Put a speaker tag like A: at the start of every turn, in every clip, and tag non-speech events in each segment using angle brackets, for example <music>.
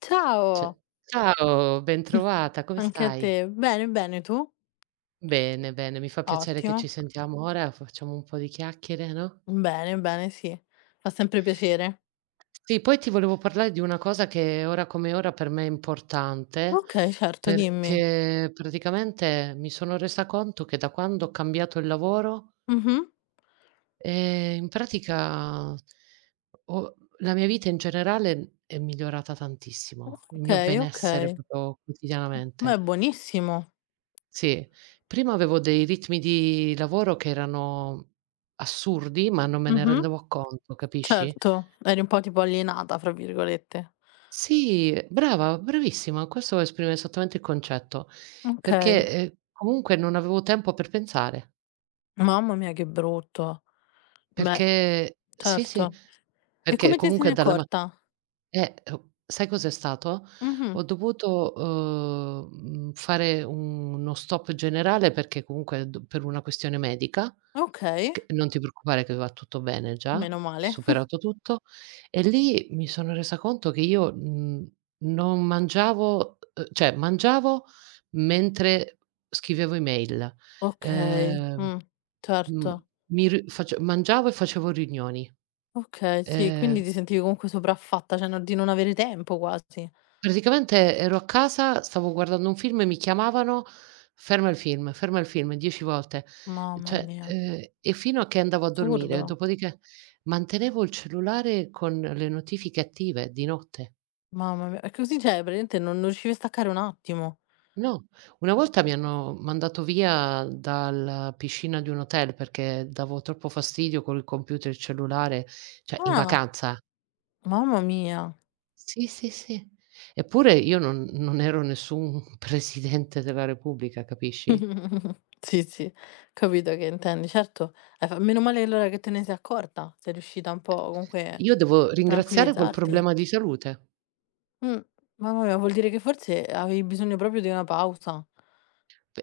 A: Ciao,
B: Ce Ciao, bentrovata, come
A: anche a
B: stai?
A: te. Bene, bene, tu?
B: Bene, bene, mi fa piacere che ci
A: Ottimo.
B: sentiamo ora, facciamo un po' di chiacchiere, no?
A: Bene, bene, sì. Fa sempre piacere.
B: Sì, poi ti volevo parlare di una cosa che ora come ora per me è importante,
A: Okay, certo, dimmi.
B: perché praticamente mi sono resa conto che da quando ho cambiato il lavoro,
A: Mh-mh.
B: In pratica, ho la mia vita in generale è migliorata tantissimo, il mio
A: Okay,
B: benessere
A: okay.
B: proprio quotidianamente.
A: Beh, buonissimo.
B: Sì, prima avevo dei ritmi di lavoro che erano assurdi, ma non me ne
A: Mh-mh.
B: rendevo conto, capisci?
A: Certo, eri un po' tipo "alienata" fra virgolette.
B: Sì, brava, bravissima, questo esprime esattamente il concetto, perché,
A: Okay.
B: comunque non avevo tempo per pensare,
A: Mamma mia, che brutto. Beh,
B: perché sì, sì,
A: certo. E
B: perché
A: come te sei
B: comunque dalla ma
A: accorta?
B: sai cos'è stato?
A: Mh-mh.
B: Ho dovuto, fare uno stop generale perché comunque do per una questione medica.
A: Okay,
B: Che non ti preoccupare, che va tutto bene, già
A: meno male. <laughs>
B: superato tutto. E lì mi sono resa conto che io, non mangiavo, cioè mangiavo mentre scrivevo email.
A: Okay,
B: Ehm, mhmm,
A: certo.
B: mi ri face Mangiavo e facevo riunioni.
A: Okay, sì,
B: Ehm
A: quindi ti sentivi comunque sopraffatta, cioè no di non avere tempo quasi.
B: Praticamente ero a casa, stavo guardando un film e mi chiamavano: ferma il film", 10 volte.
A: Mamma
B: Cioè,
A: mia,
B: e fino a che andavo a dormire,
A: assurdo.
B: dopodiché mantenevo il cellulare con le notifiche attive di notte.
A: Mamma mia, è così, cioè praticamente non riuscivi a staccare un attimo.
B: No, una volta mi hanno mandato via dalla piscina di un hotel perché davo troppo fastidio col computer e il cellulare, cioè in
A: Ah,
B: vacanza.
A: mamma mia.
B: Sì, sì, sì. Eppure io non ero nessun <laughs> presidente della repubblica, capisci?
A: <laughs> Sì, sì, capito che intendi. Certo, hai fa meno male allora che te ne sei accorta, sei riuscita un po' comunque a
B: Io devo ringraziare quel
A: tranquillizzarti.
B: problema di salute.
A: Mh, mamma mia, vuol dire che forse avevi bisogno proprio di una pausa.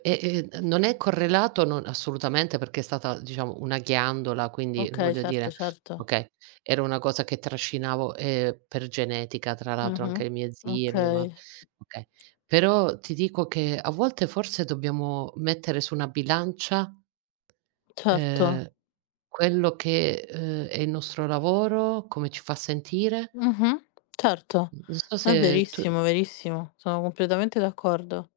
B: E n non è correlato, non assolutamente, perché è stata, diciamo, una ghiandola, quindi
A: Okay,
B: voglio
A: certo,
B: dire
A: certo.
B: okay, era una cosa che trascinavo, per genetica tra l'altro,
A: Mh-mh.
B: anche le mie zie, mia ma
A: Okay,
B: okay. Però ti dico che a volte forse dobbiamo mettere su una bilancia,
A: certo.
B: ehm, quello che, è il nostro lavoro, come ci fa sentire.
A: Mh-mh. Certo.
B: N non so
A: È
B: se tu.
A: verissimo, verissimo. Sono completamente d'accordo.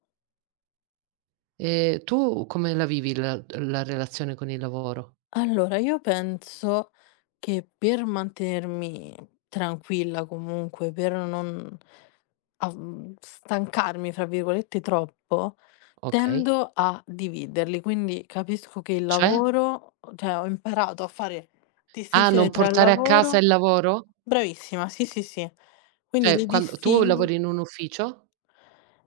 B: Tu come la vivi la relazione con il lavoro?
A: Allora, io penso che per mantenermi tranquilla comunque, per non "stancarmi" fra virgolette troppo,
B: Okay.
A: tendo a dividerli. Quindi capisco che il
B: Cioè?
A: lavoro, o cioè ho imparato a fare
B: Ah,
A: distinzione
B: non
A: tra il
B: portare a casa
A: lavoro.
B: il lavoro?
A: Bravissima, sì, sì, sì. Quindi
B: Cioè
A: li
B: quando tu
A: distingo.
B: lavori in un ufficio?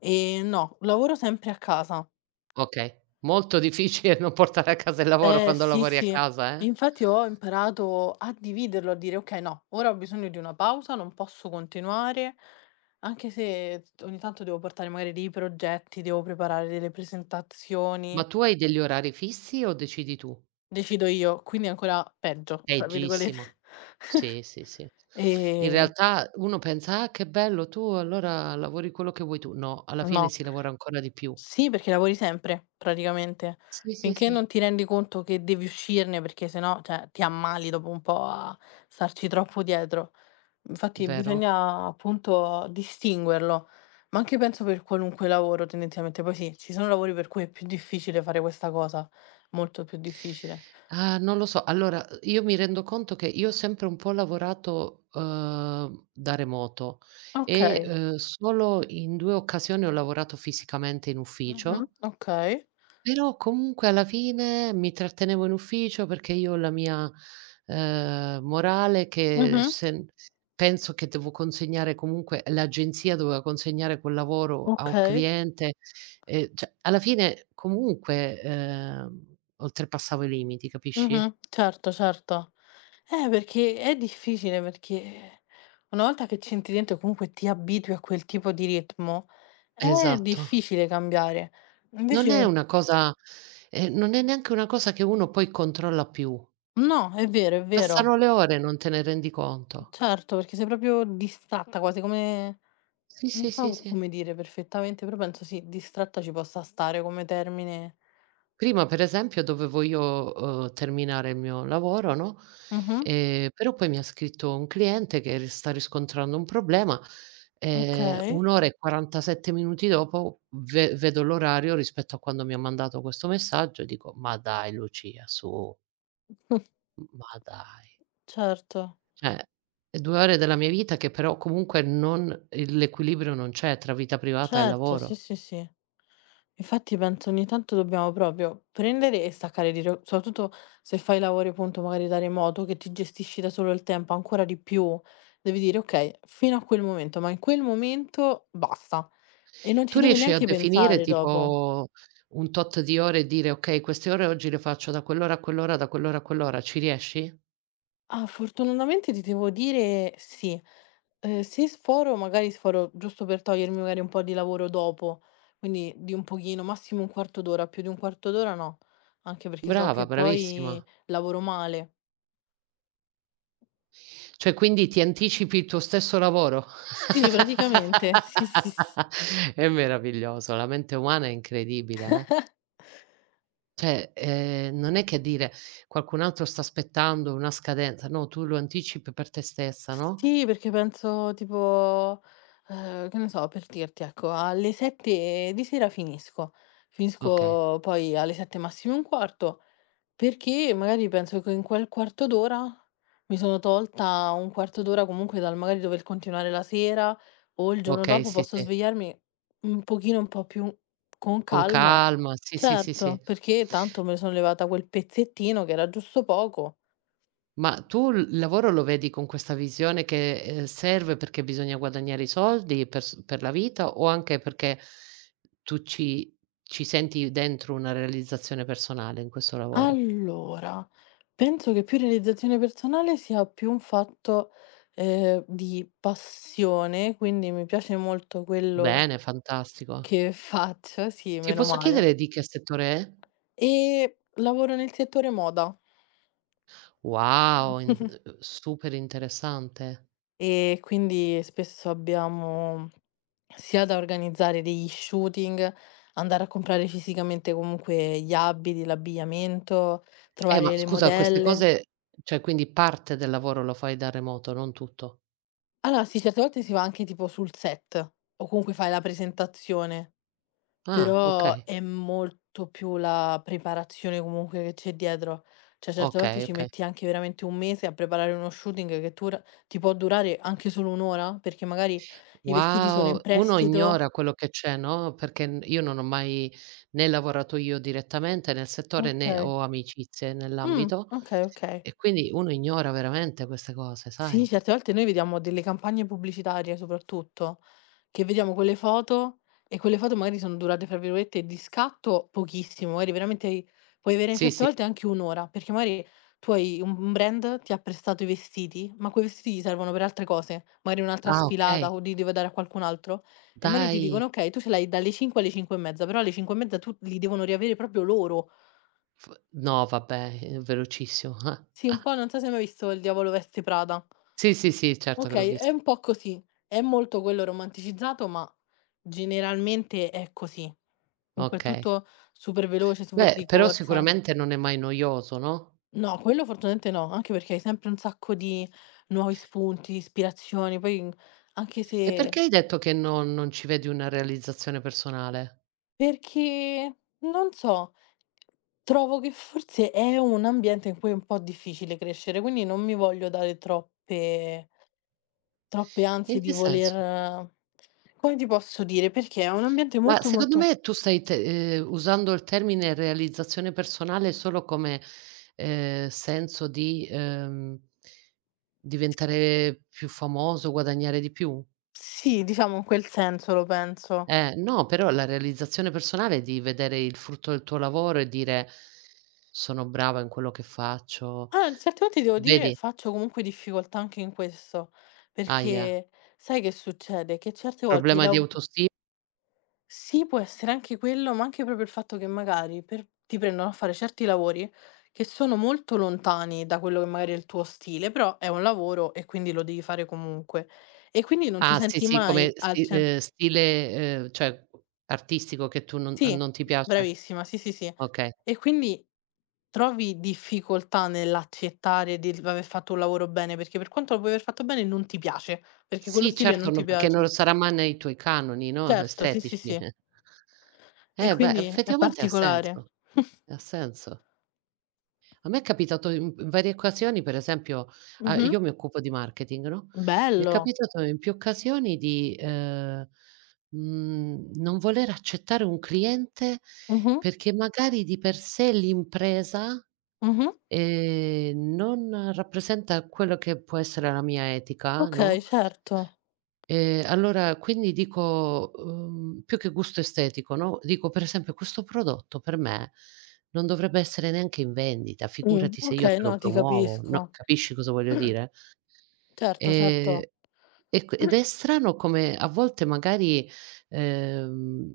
A: No, lavoro sempre a casa.
B: Okay. Molto <laughs> difficile non portare a casa il lavoro
A: Eh
B: quando
A: sì,
B: lavori a
A: sì.
B: casa, eh.
A: Infatti ho imparato a dividerlo, a dire: "Okay, no, ora ho bisogno di una pausa, non posso continuare", anche se t ogni tanto devo portare magari dei progetti, devo preparare delle
B: Ma
A: presentazioni,
B: tu hai degli orari fissi o decidi tu?
A: decido io, quindi è ancora "peggio", fra
B: Leggissimo.
A: virgolette.
B: Sì,
A: <laughs>
B: sì, sì. In
A: Ehm,
B: realtà uno pensa: "Ah, che bello, tu allora lavori quello che vuoi tu." No, alla fine
A: no.
B: si lavora ancora di più.
A: Sì, perché lavori sempre praticamente.
B: Sì, sì,
A: Finché
B: sì,
A: non ti rendi conto che devi uscirne, perché se no, cioè, ti ammali dopo un po' a starci troppo dietro. Infatti
B: vero.
A: bisogna appunto distinguerlo, ma anche penso per qualunque lavoro tendenzialmente. Poi sì, ci sono lavori per cui è più difficile fare questa cosa, molto più difficile.
B: Ah, non lo so. Allora, io mi rendo conto che io ho sempre un po' lavorato, da remoto e,
A: Okay.
B: solo in 2 occasioni ho lavorato fisicamente in
A: Mh-mh,
B: ufficio,
A: okay.
B: però comunque alla fine mi trattenevo in ufficio perché io ho la mia, morale, che
A: Mh-mh,
B: se penso che devo consegnare, comunque l'agenzia doveva consegnare quel lavoro a un
A: okay.
B: cliente, cioè alla fine comunque, oltrepassavo i limiti, capisci?
A: Mh-mh, certo, certo. Perché è difficile, perché una volta che ci entri dentro e comunque ti abitui a quel tipo di ritmo, è
B: Esatto.
A: difficile cambiare.
B: Non è
A: Invece
B: una cosa non è neanche una cosa che uno poi controlla più.
A: no, è vero, è vero.
B: Passano le ore e non te ne rendi conto.
A: Certo, perché sei proprio distratta, quasi come
B: Sì, sì,
A: non
B: sì,
A: so
B: sì.
A: come dire perfettamente, però penso sì, distratta ci possa stare come termine.
B: Prima per esempio dovevo io, terminare il mio lavoro, no,
A: Mh-mh,
B: però poi mi ha scritto un cliente che ri sta riscontrando un problema,
A: okay.
B: 1 ora e 47 minuti dopo ve vedo l'orario rispetto a quando mi ha mandato questo messaggio e dico: "Ma dai Lucia, su,
A: <laughs>
B: ma dai."
A: Certo,
B: Cioè, è 2 ore della mia vita, che però comunque non, il l'equilibrio non c'è tra vita privata e
A: certo, sì,
B: lavoro.
A: sì, sì. Infatti penso ogni tanto dobbiamo proprio prendere e staccare di ro soprattutto se fai lavori appunto magari da remoto, che ti gestisci da solo il tempo ancora di più, devi dire: "Okay, fino a quel momento, ma in quel momento basta." E non
B: Tu
A: ci devi
B: riesci a
A: neanche
B: definire
A: pensare dopo.
B: tipo un tot di ore e dire: "Okay, queste ore oggi le faccio da quell'ora a quell'ora, da quell'ora a quell'ora." Ci riesci?
A: Ah, fortunatamente ti devo dire sì. Se sforo, magari sforo giusto per togliermi magari un po' di lavoro dopo, quindi di un pochino, massimo un quarto d'ora, più di un quarto d'ora no, anche perché so
B: Brava,
A: che
B: bravissima.
A: poi lavoro male.
B: Cioè quindi ti anticipi il tuo stesso lavoro.
A: Sì, praticamente, sì, sì, s
B: <laughs> È meraviglioso, la mente umana è incredibile, eh. Cioè, non è che dire: "Qualcun altro sta aspettando una scadenza." No, tu lo anticipi per te stessa, no?
A: sì, perché penso tipo, che ne so, per dirti ecco, alle 7 di sera finisco.
B: Okay,
A: Finisco poi alle 7 massimo e un quarto. Perché magari penso che in quel quarto d'ora mi sono tolta un quarto d'ora comunque dal magari dover continuare la sera, o il giorno
B: okay,
A: dopo
B: sì,
A: posso
B: sì.
A: svegliarmi un pochino un po' più con calma.
B: Con
A: Calma.
B: calma, sì, sì, sì, sì.
A: Certo, perché tanto me ne sono levata quel pezzettino che era giusto poco.
B: Ma tu il lavoro lo vedi con questa visione che, serve perché bisogna guadagnare i soldi per s per la vita, o anche perché tu ci senti dentro una realizzazione personale in questo lavoro?
A: Allora, penso che più realizzazione personale sia più un fatto, di passione, quindi mi piace molto quello
B: Bene, fantastico.
A: che faccio, sì,
B: Ti
A: meno
B: posso
A: male.
B: chiedere di che settore è?
A: Ehm, lavoro nel settore moda,
B: Wow, in super interessante.
A: e quindi spesso abbiamo sia da organizzare degli shooting, andare a comprare fisicamente comunque gli abiti, l'abbigliamento,
B: Ma
A: trovare le
B: scusa queste
A: modelle.
B: cose, cioè quindi parte del lavoro lo fai da remoto, non tutto?
A: Allora sì, certe volte si va anche tipo sul set o comunque fai la presentazione.
B: Ah,
A: Però
B: okay.
A: è molto più la preparazione comunque che c'è dietro. Cioè certe volte
B: Okay,
A: ci
B: okay.
A: metti anche veramente 1 mese a preparare uno shooting che tura ti può durare anche solo 1 ora, perché magari i vestiti sono in
B: Wow, uno
A: prestito.
B: ignora quello che c'è, no, perché n io non ho mai né lavorato io direttamente nel settore, né
A: Okay.
B: ho amicizie
A: Mh,
B: nell'ambito,
A: okay, okay.
B: e quindi uno ignora veramente queste cose,
A: Sì,
B: sai?
A: certe volte noi vediamo delle campagne pubblicitarie soprattutto, che vediamo quelle foto, e quelle foto magari sono durate, fra virgolette, "di scatto" pochissimo, magari veramente puoi avere
B: Sì,
A: certe
B: sì.
A: volte anche 1 ora, perché magari tu hai un brand, ti ha prestato i vestiti, ma quei vestiti ti servono per altre cose, magari un'altra
B: Ah, okay.
A: sfilata o li devi dare a qualcun altro, e magari ti
B: Dai!
A: dicono: "Okay, tu ce l'hai dalle 5 alle 5 e mezza", però alle 5 e mezza tu li devono riavere proprio loro.
B: F No, vabbè, è velocissimo. <laughs> Ah.
A: Sì, un po'. Non so se hai mai visto Il diavolo veste Prada.
B: Sì, sì, sì, certo che l'ho
A: Okay, è
B: visto.
A: un po' così. È molto quello romanticizzato, ma generalmente è così. Comunque è
B: Okay.
A: tutto super veloce, super
B: Beh,
A: di
B: però
A: corsa.
B: sicuramente non è mai noioso, no?
A: No, quello fortunatamente no, anche perché hai sempre un sacco di nuovi spunti, ispirazioni, poi n anche
B: E
A: se,
B: perché hai detto che non ci vedi una realizzazione personale?
A: perché non so, trovo che forse è un ambiente in cui è un po' difficile crescere, quindi non mi voglio dare Troppe ansie
B: In che
A: di voler,
B: senso?
A: come ti posso dire, perché è un ambiente
B: Ma
A: molto,
B: secondo
A: molto,
B: me tu stai te usando il termine realizzazione personale solo come, senso di, diventare più famoso, guadagnare di più?
A: sì, diciamo in quel senso lo penso.
B: No, però la realizzazione personale è di vedere il frutto del tuo lavoro e dire: "Sono brava in quello che faccio".
A: Ah, certe volte devo dire
B: Vedi?
A: faccio comunque difficoltà anche in questo,
B: Ahia.
A: perché sai che succede? Che certe volte i
B: Problema di
A: lav
B: autostima?
A: sì, può essere anche quello, ma anche proprio il fatto che magari per ti prendono a fare certi lavori che sono molto lontani da quello che magari è il tuo stile, però è un lavoro e quindi lo devi fare comunque. E quindi non ti
B: Ah, sì,
A: senti
B: sì, come
A: mai al
B: sti
A: cen.
B: ehm, stile, cioè artistico che tu non
A: Sì,
B: non ti piace?
A: bravissima, sì, sì, sì.
B: Okay.
A: E quindi trovi difficoltà nell'accettare di l aver fatto un lavoro bene, perché per quanto lo puoi aver fatto bene non ti piace, perché quello
B: Sì,
A: stile
B: certo,
A: non ti
B: no, perché
A: piace.
B: non sarà mai nei tuoi canoni, no,
A: Certo, sì, sì,
B: estetici.
A: sì. E
B: Eh, beh,
A: quindi è
B: effettivamente ha
A: particolare.
B: senso,
A: <laughs>
B: ha senso. A me è capitato in varie occasioni, per esempio, a
A: Mh-mh.
B: io mi occupo di marketing, no, mi è
A: Bello.
B: capitato in più occasioni di, non voler accettare un cliente,
A: Mh-mh,
B: perché magari di per sé l'impresa,
A: mh-mh.
B: non rappresenta quello che può essere la mia etica,
A: Okay,
B: no.
A: certo.
B: Allora quindi dico, più che gusto estetico, no, dico per esempio questo prodotto per me non dovrebbe essere neanche in vendita, figurati se io
A: Okay,
B: te lo
A: no, ti
B: promuovo,
A: capisco.
B: no, capisci cosa voglio dire?
A: Certo, certo.
B: Ehm, e q ed
A: <clears throat>
B: è strano come a volte magari, ehm,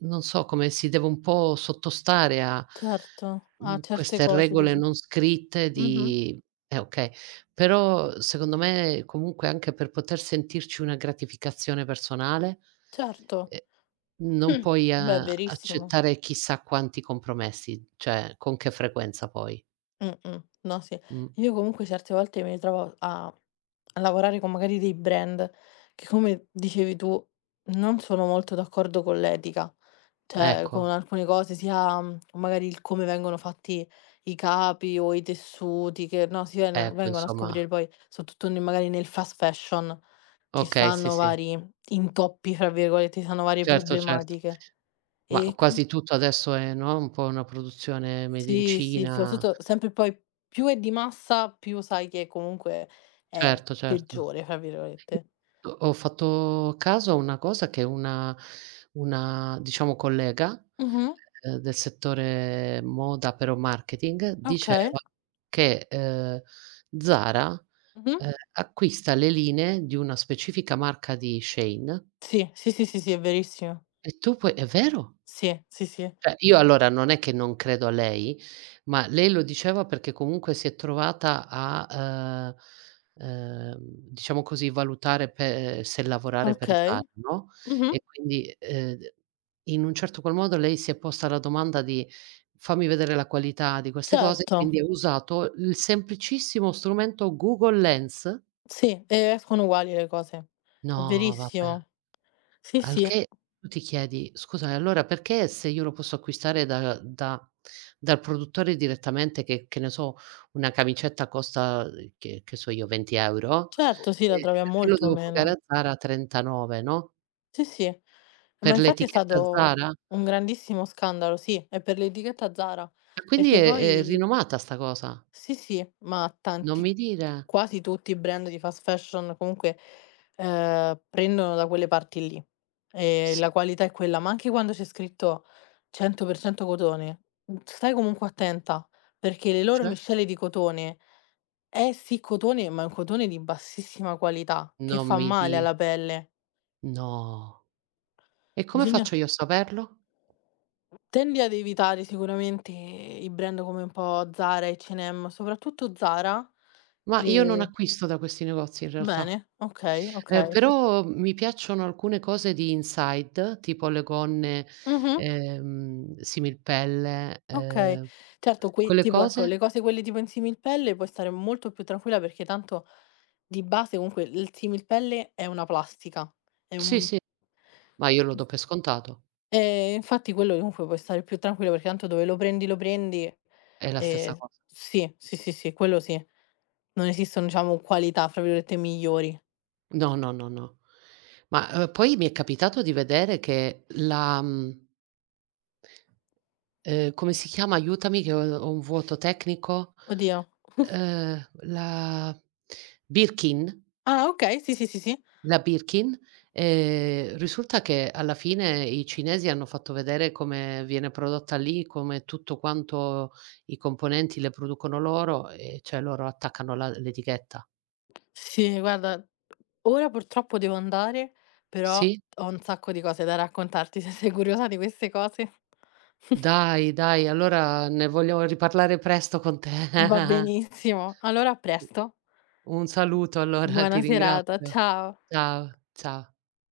B: non so, come si deve un po' sottostare a,
A: Certo, a certe
B: queste
A: cose
B: regole
A: dici.
B: non scritte
A: Mh-mh,
B: di, okay, però secondo me comunque anche per poter sentirci una gratificazione personale,
A: certo.
B: ehm, non
A: <clears throat>
B: puoi
A: Beh,
B: a
A: verissimo.
B: accettare chissà quanti compromessi, cioè con che frequenza poi.
A: Mh-mh. No, sì.
B: Mh.
A: Io comunque certe volte mi ritrovo a lavorare con magari dei brand che, come dicevi tu, non sono molto d'accordo con l'etica, cioè con
B: Ecco,
A: alcune cose, sia, magari il come vengono fatti i capi o i tessuti che, no, si
B: ecco
A: vengono a
B: insomma.
A: scoprire poi, soprattutto ne magari nel fast fashion, ci
B: Okay, sì,
A: stanno
B: sì.
A: vari "intoppi", fra virgolette, ci stanno varie
B: Certo, certo.
A: problematiche.
B: Ma
A: E qui
B: quasi tutto adesso è, no, un po' una produzione made in
A: sì, sì,
B: Cina.
A: soprattutto sempre poi più è di massa, più sai che comunque è
B: Certo, certo.
A: "peggiore" fra virgolette.
B: Io ho fatto caso a una cosa che una, diciamo, collega,
A: Mh-mh.
B: del settore moda, però marketing,
A: Okay.
B: diceva che, Zara,
A: Mh-mh.
B: acquista le linee di una specifica marca di Shein,
A: Sì, sì, sì, sì, sì, è verissimo.
B: e tu puoi è vero!
A: Sì, sì, sì.
B: Cioè, io allora non è che non credo a lei, ma lei lo diceva perché comunque si è trovata a, diciamo così, valutare pe se lavorare per Zara,
A: Okay.
B: no,
A: Mh-mh.
B: e quindi, d in un certo qual modo lei si è posta la domanda di: "Fammi vedere la qualità di queste cose",
A: Certo.
B: quindi ha usato il semplicissimo strumento Google Lens.
A: Sì, e escono uguali le cose. È
B: No, vabbè.
A: verissimo. Sì,
B: Al
A: sì.
B: che tu ti chiedi: "Scusami, allora perché se io lo posso acquistare da da dal produttore direttamente, che ne so, una camicetta costa, che so io, 20
A: Certo, sì,
B: €,
A: la troviamo
B: perché lo
A: molto
B: devo pagare
A: meno.
B: a Zara 39, no,
A: Sì, sì.
B: per
A: Ma infatti è
B: l'etichetta
A: stato
B: Zara?"
A: un grandissimo scandalo, sì, è per l'etichetta Zara,
B: E quindi
A: perché
B: è
A: poi
B: rinomata sta cosa.
A: sì, sì, ma
B: Non
A: tanti,
B: mi dire.
A: quasi tutti i brand di fast fashion comunque, prendono da quelle parti lì, e
B: Sì,
A: la qualità è quella, ma anche quando c'è scritto 100% cotone, stai comunque attenta, perché le loro
B: cioè?
A: miscele di cotone è sì cotone, ma è un cotone di bassissima qualità, che
B: Non
A: fa
B: mi
A: male
B: di
A: alla pelle.
B: no. E come
A: Bisogna
B: faccio io a saperlo?
A: Tendi ad evitare sicuramente i brand come un po' Zara, H&M, soprattutto Zara,
B: Ma io non
A: ehm
B: acquisto da questi negozi in realtà.
A: Bene, okay, okay.
B: Però mi piacciono alcune cose di Inside, tipo le gonne,
A: Mh-mh,
B: similpelle,
A: okay. Certo, qui
B: quelle
A: tipo ecco,
B: cose
A: le cose quelle tipo in similpelle puoi stare molto più tranquilla, perché tanto di base comunque il similpelle è una plastica, è
B: sì,
A: un...
B: sì, ma io lo do per scontato,
A: Infatti quello comunque puoi stare più tranquilla, perché tanto dove lo prendi, lo prendi.
B: è la stessa cosa.
A: Sì, sì, sì, sì, quello sì. Non esistono, diciamo, "qualità" fra virgolette migliori.
B: No, no, no, no. Ma, poi mi è capitato di vedere che come si chiama? Aiutami che ho un vuoto tecnico.
A: Oddio. <laughs>
B: Ehm, la Birkin?
A: Ah, okay, sì, sì, sì, sì.
B: La Birkin, risulta che alla fine i cinesi hanno fatto vedere come viene prodotta lì, come tutto quanto i componenti le producono loro e cioè loro attaccano la l'etichetta.
A: Sì, guarda, ora purtroppo devo andare, però
B: Sì?
A: ho un sacco di cose da raccontarti. Se sei curiosa di queste cose, <laughs>
B: Dai, dai, allora ne voglio riparlare presto con te.
A: va
B: <laughs>
A: benissimo. Allora, a presto.
B: Un saluto allora, ti
A: Buona serata,
B: ringrazio.
A: ciao.
B: Ciao, ciao.